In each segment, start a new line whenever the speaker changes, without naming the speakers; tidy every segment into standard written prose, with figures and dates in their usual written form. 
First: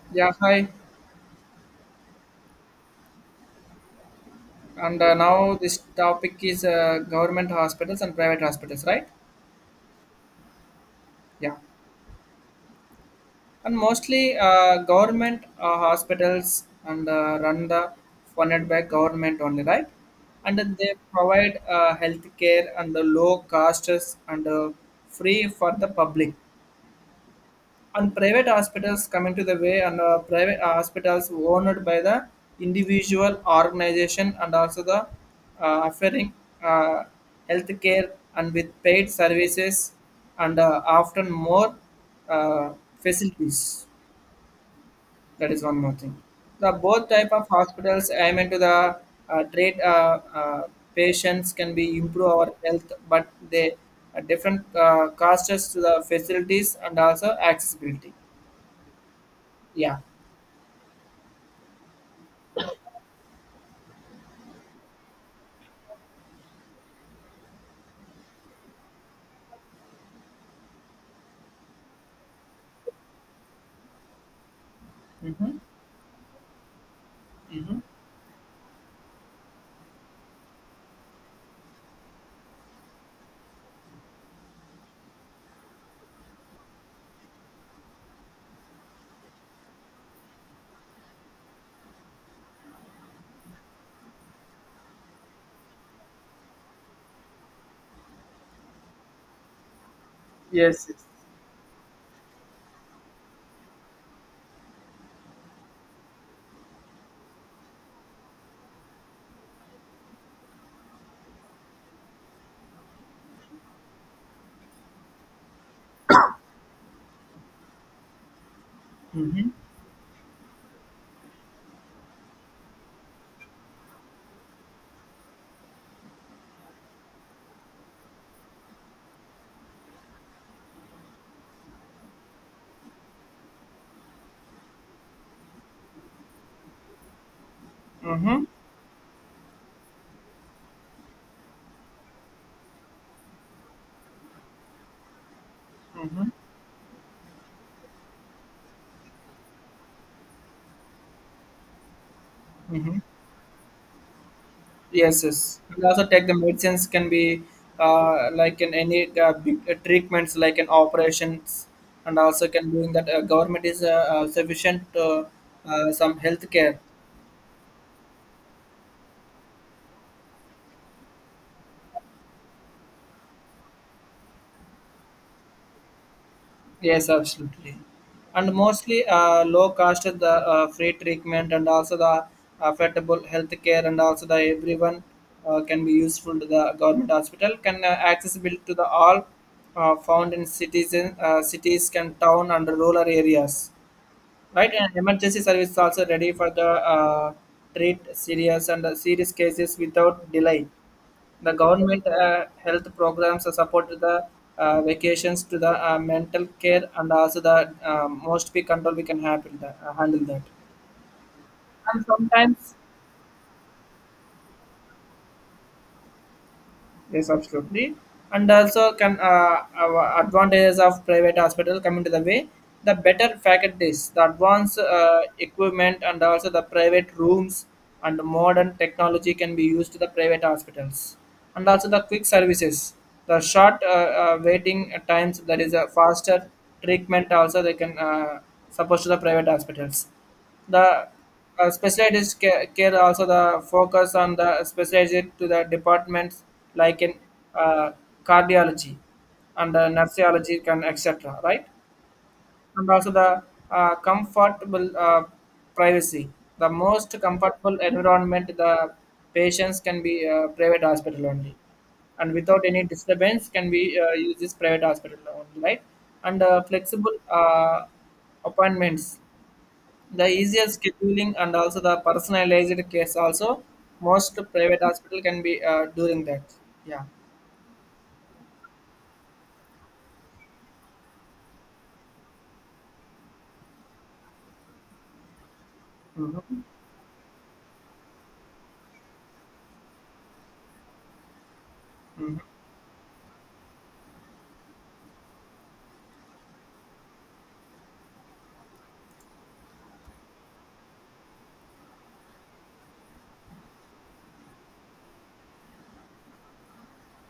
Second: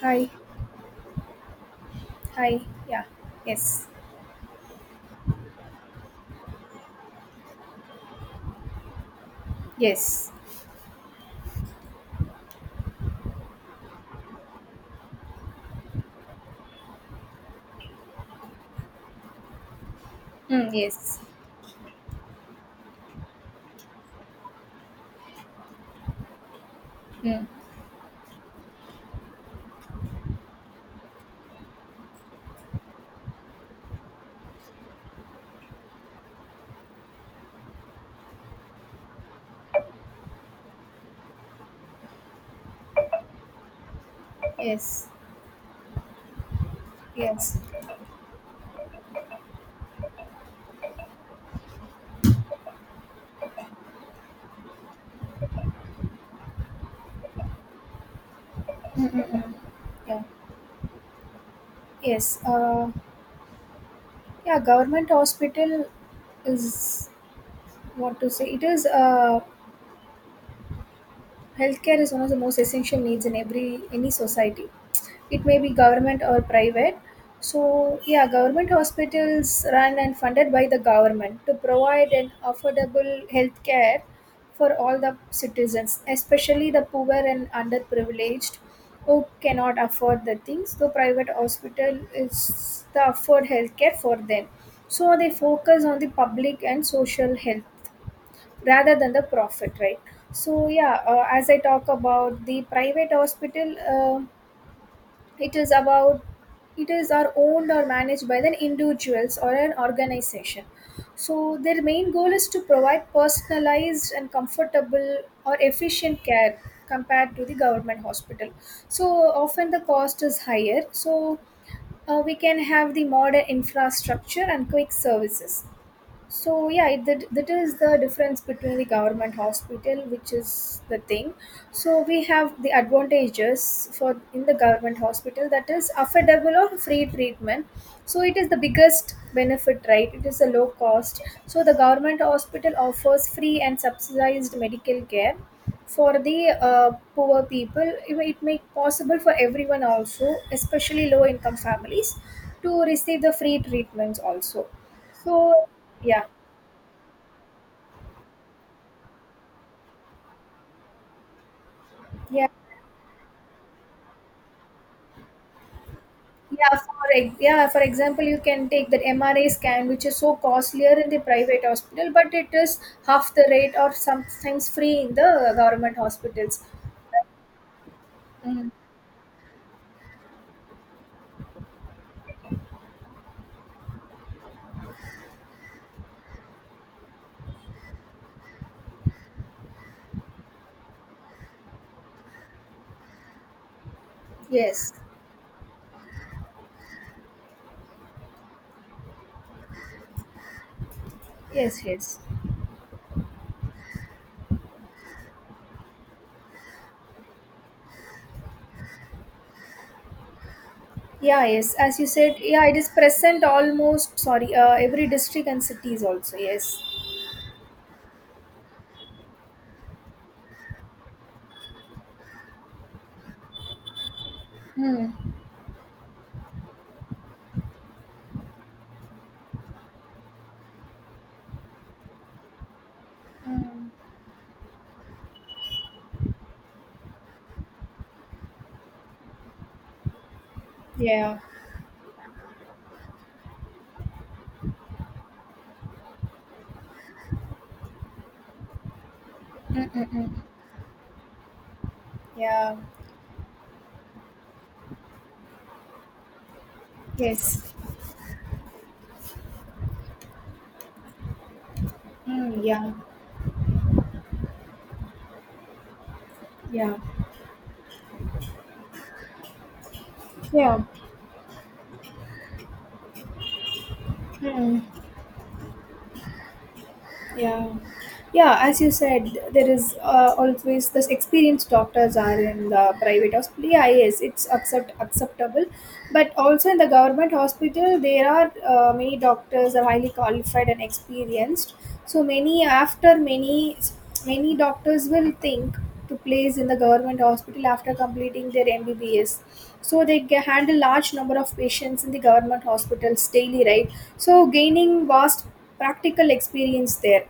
Hi,
Yeah, hi.
hi, yeah, yes,
And now this topic is government hospitals and private hospitals, right?
yes,
Yeah. And mostly government hospitals and run the funded by government only, right? And
mm,
then they
yes,
provide health care and the low costs and free for the public.
mm,
And private hospitals come into the way and private hospitals owned by the individual organization and also the offering uh, healthcare and with paid services and often more uh, facilities.
yes,
That is one more thing, the both type of
yes,
hospitals aim into the treat patients can be improve our health, but they are different costs to the facilities and also accessibility.
mm, mm, mm,
Yeah.
yeah, yes. Yeah, government hospital is what to say. It is Healthcare is one of the most essential needs in every any society. It may be government or private. So yeah, government hospitals run and funded by the government to provide an affordable healthcare for all the citizens, especially the poor and underprivileged who cannot afford the things. The private hospital is the afford healthcare for them. So they focus on the public and social health rather than the profit, right? So
Yes,
yeah,
yes.
as I talk about the private hospital, it is about it is are owned or managed by the individuals or an organization, so their main goal is to provide personalized and comfortable or efficient care compared to the government hospital. So often the cost is higher, so we can have the modern infrastructure and quick services. So yeah, that is the difference between the government hospital, which is the thing. So we have the advantages for in the government hospital, that is affordable or free treatment. So it
Mm-hmm.
is the biggest benefit, right? It is a low cost. So the government hospital offers free and subsidized medical care for the poor people. It make possible for everyone also, especially low income families, to
Mm-hmm.
receive the free treatments also.
Yes, yes.
So
And also,
yeah,
take the medicines can be like in any big, treatments, like in operations, and also
yeah,
can doing that government is sufficient to some health
yeah.
care.
Yeah, for example, you can take that MRI scan, which is so costlier in the private hospital, but it is half the rate or sometimes free in the government hospitals.
Yes, absolutely. And
Mm.
mostly low cost, the free treatment, and also the affordable healthcare, and also the everyone can be useful to the government hospital. Can accessible to the all found in, cities, can town and rural areas. Right,
Yes,
and emergency service is also ready for the treat serious and serious cases without delay. The
yes,
government
yes.
health programs support the vacations to the mental care and also the most be control we can have in the, handle that.
Yeah, yes. As you said, yeah, it is present almost. Sorry, every district and cities also. Yes.
Yes, absolutely. And also, can our advantages of private hospital come into the way? The better faculties, the advanced
Mm.
equipment, and also the private rooms and modern technology can be used to the private hospitals. And also the quick services, the short
Mm.
waiting times, that is a faster treatment. Also, they can suppose to the private hospitals. The
Yeah.
specialized care, also the focus on the specialized to the departments like in uh, cardiology and
Mm-mm-mm.
nurseology can etc. Right,
Yeah.
and also the comfortable privacy. The most
Yes.
comfortable environment the patients can be private hospital only, and without
Mm,
any
yeah.
disturbance can be use this private hospital only, right? And
Yeah.
flexible appointments, the easier
Yeah.
scheduling, and also the personalized case also, most private
Mm.
hospital can be during that. Yeah.
Yeah. Yeah, as you said, there is always this experienced doctors are in the private hospital. Yeah, yes, it's acceptable, but also in the government hospital, there are many doctors are highly qualified and experienced. So many after many many doctors will think to place in the government hospital after completing their MBBS. So they handle large number of patients in the government hospitals daily, right? So gaining vast practical experience there.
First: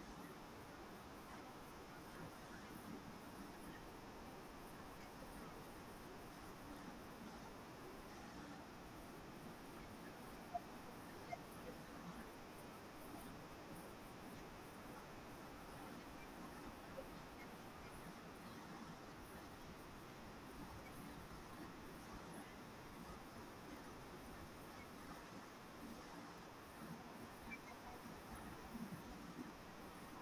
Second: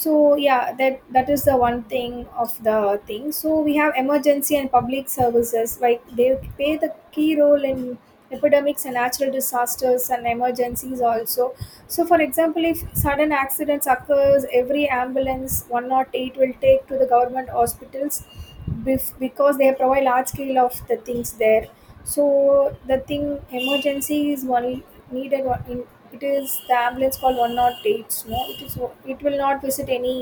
So yeah, that is the one thing of the thing. So we have emergency and public services, like they play the key role in epidemics and natural disasters and emergencies also. So for example, if sudden accidents occurs, every ambulance 108 will take to the government hospitals, because they provide large scale of the things there. So the thing, emergency is one needed one in it is the ambulance call one not eight. No, it is, it will not visit any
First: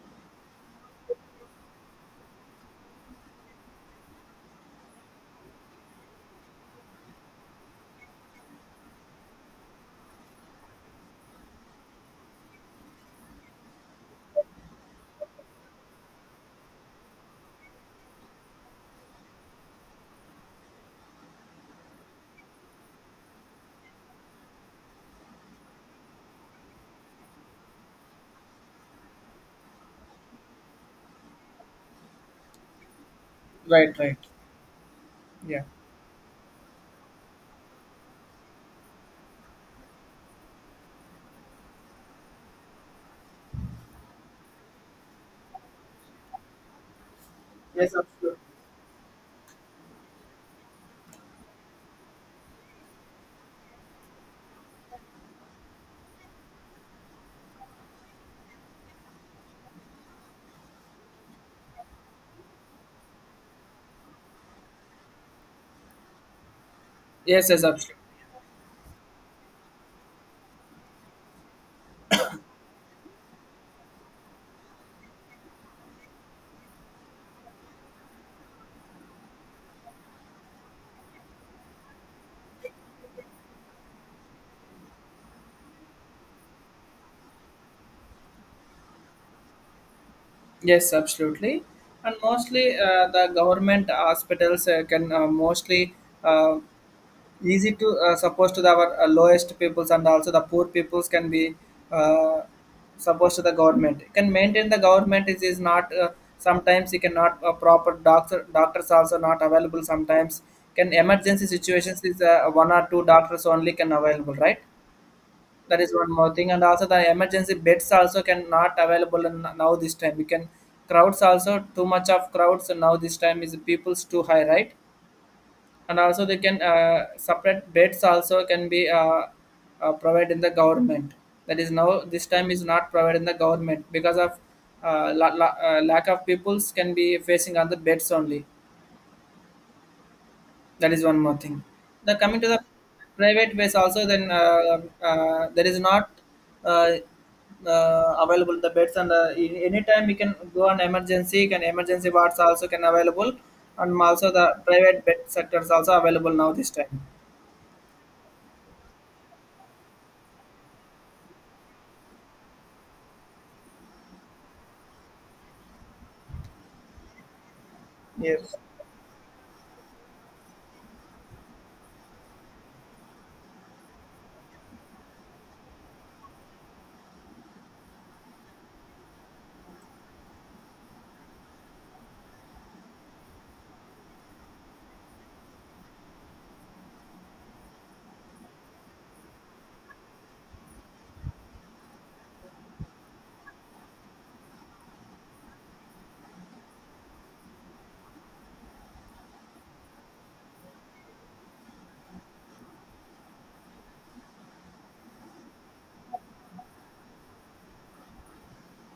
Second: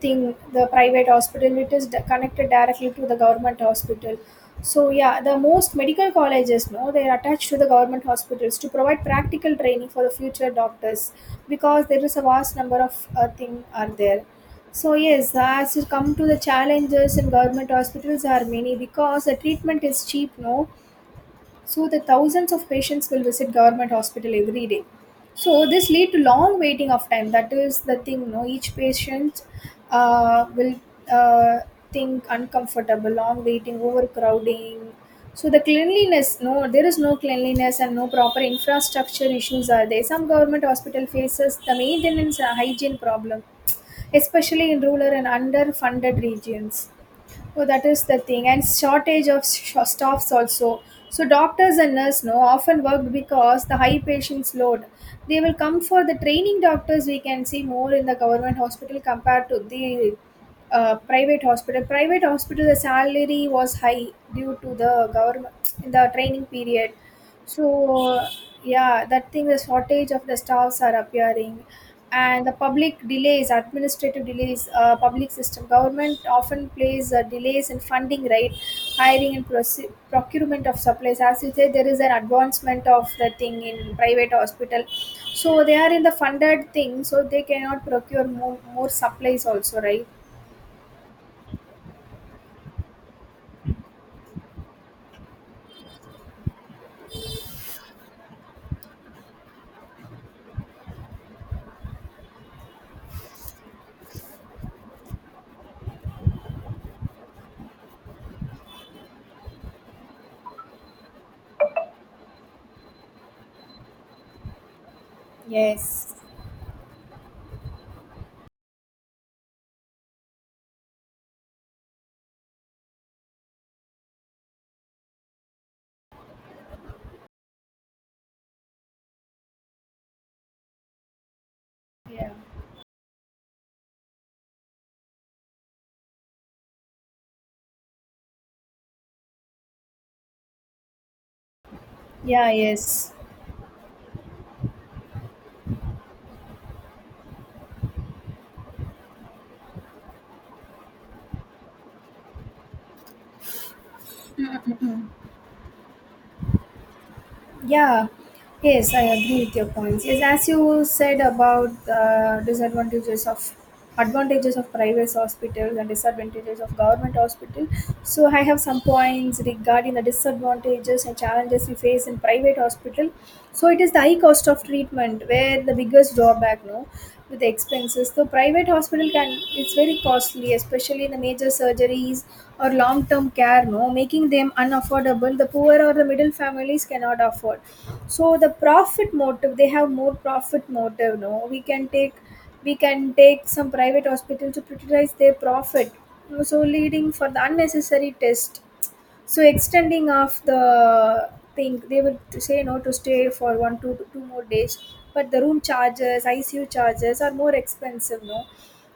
thing the private hospital, it is connected directly to the government hospital. So yeah, the most medical colleges, no, they are attached to the government hospitals to provide practical training for the future doctors, because there is a vast number of thing are there. So yes, as you come to the challenges in government hospitals are many, because the treatment is cheap, no. So the thousands of patients will visit government hospital every day, so this lead to long waiting of time. That is the thing, no, each patient will uh, think uncomfortable long waiting
Right, right.
overcrowding. So the
Yeah,
cleanliness, no, there is no cleanliness and no proper infrastructure issues are there. Some government hospital faces the maintenance and hygiene problem, especially in rural and underfunded regions. Oh, that
yes,
is the
absolutely.
thing, and shortage of staffs also. So doctors and nurse, no, often work because the high patients load. They will come for the training doctors. We can see more in the government hospital compared to the private hospital. Private hospital the salary was high due to the government in the training period.
Yes, yes, absolutely.
So yeah, that thing the shortage of the staffs are appearing, and the public delays, administrative delays, public system government often plays delays in funding, right, hiring and procurement of supplies. As you say, there is an advancement of the thing in private hospital, so they are in the funded thing, so they cannot procure more supplies also, right?
Yes, absolutely. And mostly the government hospitals can mostly uh, easy to suppose to the, our lowest peoples and also the poor peoples can be uh, supposed to the government can maintain. The government is not sometimes you cannot proper doctors also not available. Sometimes can emergency situations is one or two doctors only can available, right? That is one
Yes.
more thing. And also the emergency beds also can not available in, now this time we can crowds, also too much of crowds now this time is people's too high, right? And also they can separate beds also can be provided in the government. That is now this
Yeah.
time is not provided in the government, because of lack of peoples can be facing on the beds only. That is one more thing. The coming to
Yeah.
the
Yes.
private ways also, then there is not uh, available the beds, and in any time you can go on emergency, can emergency wards also can available. And also the
Mm, mm,
private
mm.
bed sectors also available now this time.
Yeah, yes, I agree with your points. Yes, as you said about the disadvantages of advantages of private hospitals and disadvantages of government hospital. So I
Yes,
have some points regarding the disadvantages and challenges we face in private hospital. So it is the high cost of treatment where the biggest drawback, no, with expenses. So private hospital can, it's very costly, especially in the major surgeries or long term care, no, making them unaffordable. The poor or the middle families cannot afford. So the profit motive, they have more profit motive, no. We can take some private hospital to prioritize their profit. So leading for the unnecessary test, so extending of the thing, they would to say no to stay for one, two, two more days, but the room charges, icu charges are more expensive, no.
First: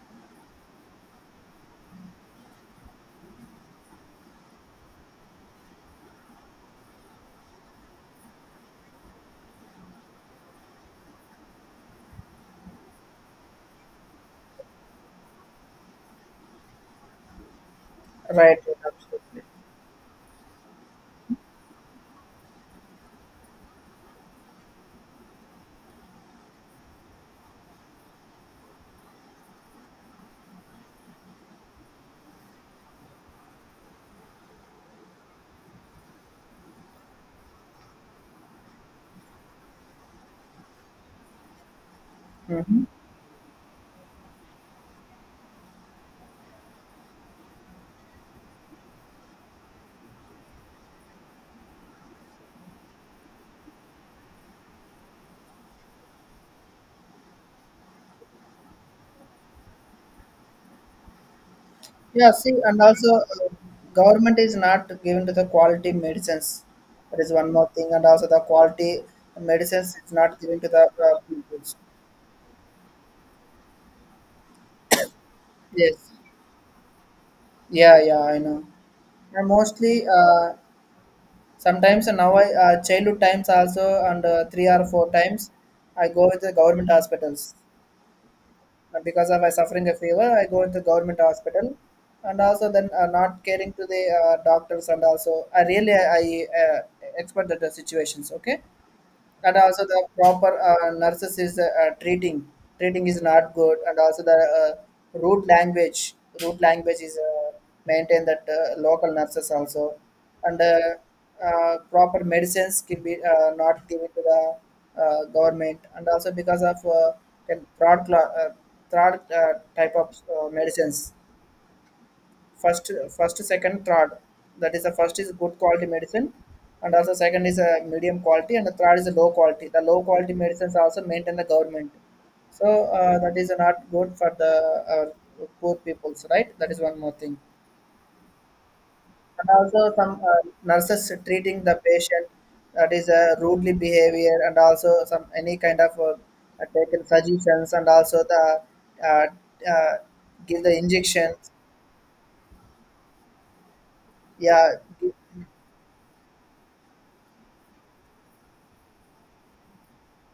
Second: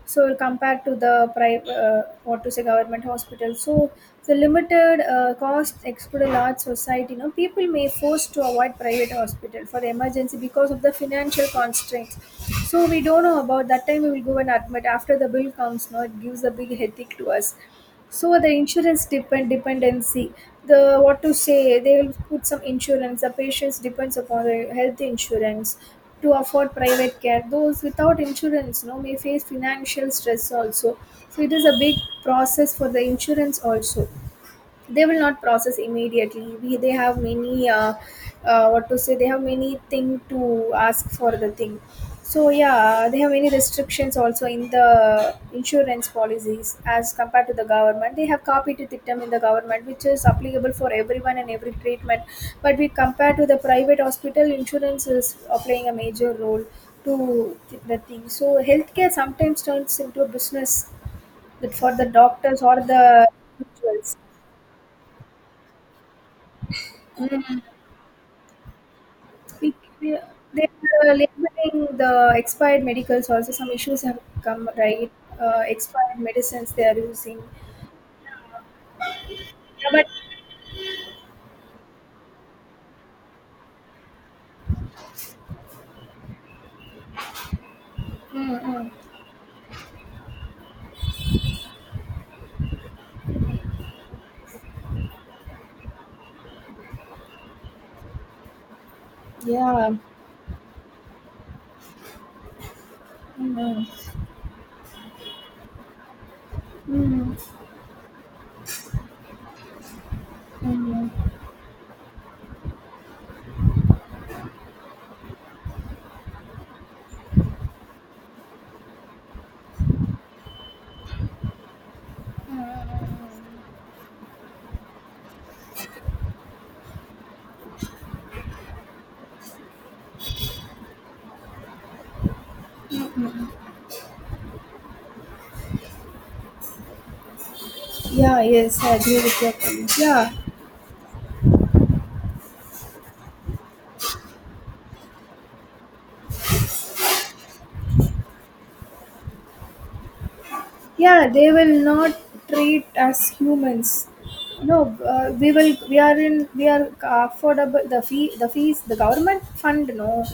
So compared to the private, what to say government hospital, so the limited cost exclude a large society, you know, people may forced to avoid private hospital for emergency because of the financial constraints. So we don't know about that time, we will go and admit after the bill comes, no, it gives a big headache to us.
right,
So the
right,
insurance
absolutely.
dependency, the what to say, they will put some insurance, the patients depends upon the health insurance to afford private care. Those without insurance, no, may face financial stress also. So it is a big process for the insurance also. They will not process immediately. They have many what to say they have many thing to ask for the thing. So
Mhm.
yeah, they have many restrictions also in the insurance policies as compared to the government. They have copied it them in the government, which is applicable for everyone and every treatment. But we compare to the private hospital, insurance is playing a major role to the thing. So healthcare sometimes turns into a business, that for the
Yeah, see,
doctors or
and
the
also government is not given to the quality medicines. That is one
individuals.
more thing, and also the quality
we,
medicines is
we,
not given to the
they're
people.
labeling the expired medicals also, some issues have come, right?
Yes,
Expired medicines they are using.
yeah, yeah, I know. And
Yeah,
mostly,
but
sometimes now I childhood times also, and three or four times, I go with the government hospitals.
mm, mm,
But because of I suffering a fever, I go into government hospital, and also then not caring to the doctors, and also I really I expert the situations. Okay, and also
yeah,
the proper nurses is treating treating is not
mm,
good.
mm,
And also the root language is
mm, mm,
maintained that local nurses also. And
mm. Mm.
proper medicines can be not given to the government, and also because of can fraud, fraud type of medicines. First, first, second, third. That is, the first is good quality medicine, and also second is a medium quality, and the third is a low quality. The low quality medicines also maintain the government. So that is not good for the poor peoples, right? That is one more thing.
Yeah, yes, I agree with
And
your point.
also some
Yeah,
nurses treating the patient, that is a rudely behavior, and also some any kind of taken suggestions, and also the uh, uh, give the
yeah,
injections.
they will not treat us humans,
Yeah.
no.
gi-
We will we are in we are affordable the fee, the fees, the government fund, no.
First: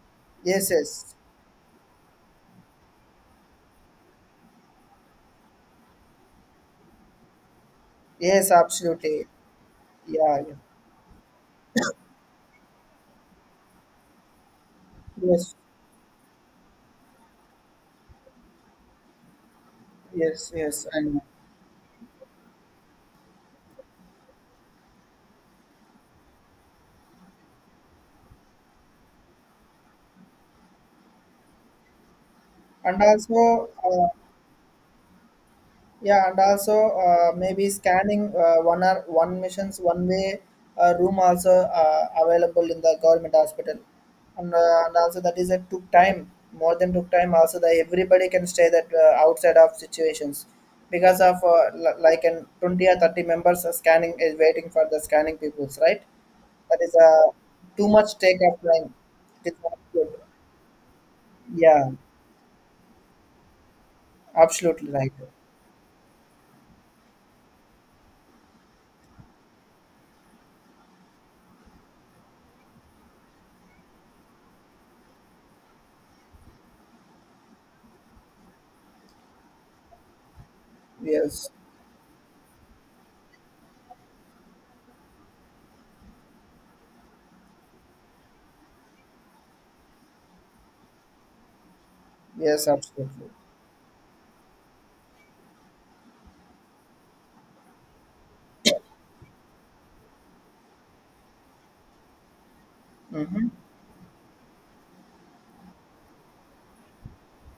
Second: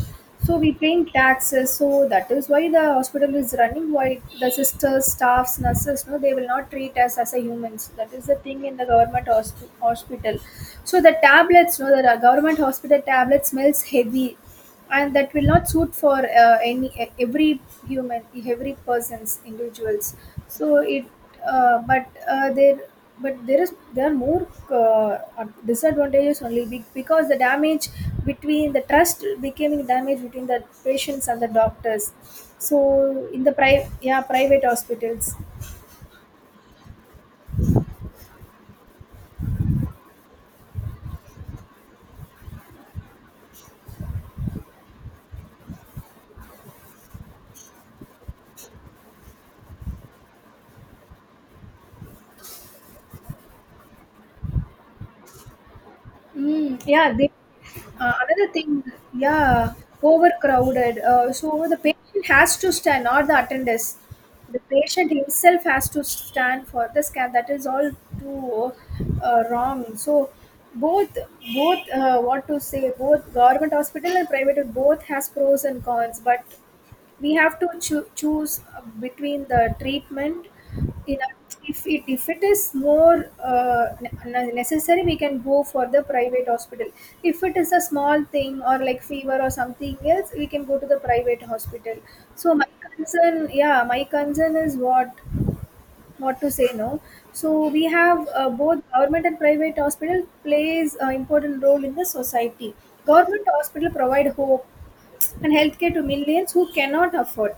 So
yes,
we paying
yes.
taxes, so that is why the hospital is running. Why the sisters, staffs, nurses, no, they will not treat us as a humans. That is the
Yes,
thing in the
absolutely.
government hospital.
Yeah, yeah.
So the tablets, no, the government hospital tablet smells heavy, and that will
Yes.
not suit for any every human, every person's individuals.
Yes.
So
Yes.
it,
And
but there but there is, there are more uh, disadvantages only, because the damage between the trust becoming damage between the patients and the doctors.
and
So in the
also,
private, yeah, private hospitals.
yeah, and also maybe scanning one or one missions one way room also available in the government hospital, and also that is a took time, more than took time. Also, that everybody can stay that outside of situations because of like an 20 or 30 members are scanning is waiting for the scanning peoples, right? That
Mm,
is
yeah, they,
too much take
another
up
thing,
time. It is
yeah,
not good.
overcrowded. So the
Yeah,
patient has to stand, not the attendants. The
absolutely
patient
right.
himself has to stand for the scan. That is all too wrong. So both, both, both government hospital and private, both has pros and cons. But we have to choose between the treatment in a,
Yes,
if it is more necessary, we can go for the private hospital. If it is a small thing or like fever or something else, we can go to the private hospital. So
yes,
my
absolutely.
concern, yeah, my concern is what to say, no. So we have both government and private hospital plays an important role in the society. Government hospital provide hope and healthcare to millions who cannot afford.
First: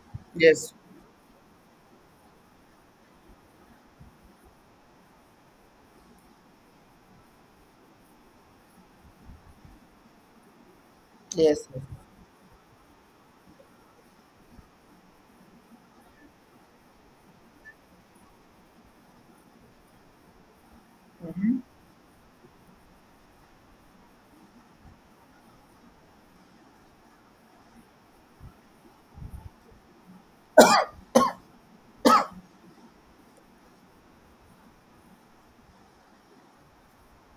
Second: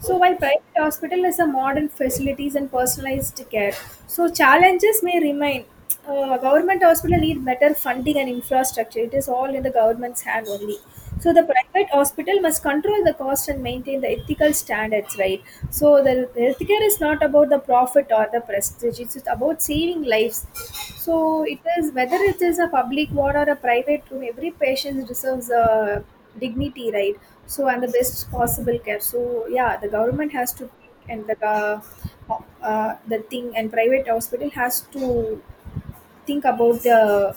So while
Yes,
private hospital has a modern facilities and personalized care, so challenges may remain. Government hospital need better funding and infrastructure. It is all in the government's hand only. So the
yes.
private hospital must control the cost and maintain the ethical standards, right? So the healthcare is not about the profit or the prestige. It's about saving lives. So it is, whether it is a public ward or a private room, every patient deserves a dignity, right? So, and the best possible care. So yeah, the government has to think and the thing, and private hospital has to think about the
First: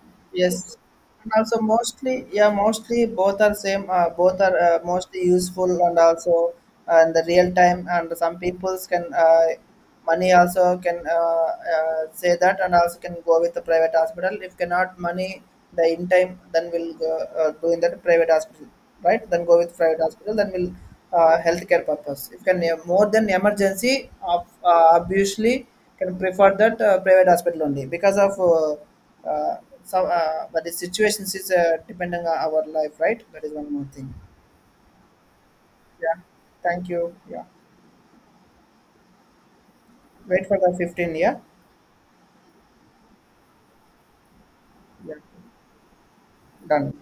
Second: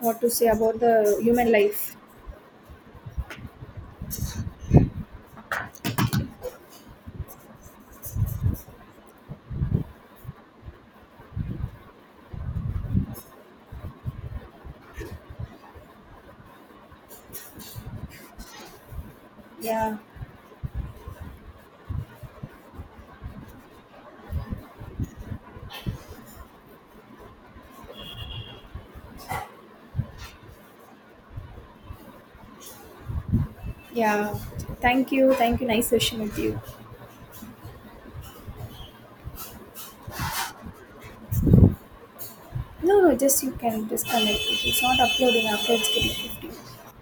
what to say,
Yes,
about the
and
human
also
life.
mostly, yeah, mostly both are same. Both are mostly useful and also and the real time. And some peoples can money also can say that, and also can go with the private hospital. If cannot money the in time, then we'll go do in that private hospital, right? Then go with
Yeah,
private hospital, then we'll healthcare purpose, if can more than emergency of obviously can prefer that private hospital only, because of some but the situations is depending on our life, right? That is one more thing.
yeah, thank you, thank you, nice
Yeah,
session with you.
thank you. Yeah, wait for the 15. Yeah,
No, no, just you can disconnect it, it's not
yeah,
uploading after it's getting 50.
done.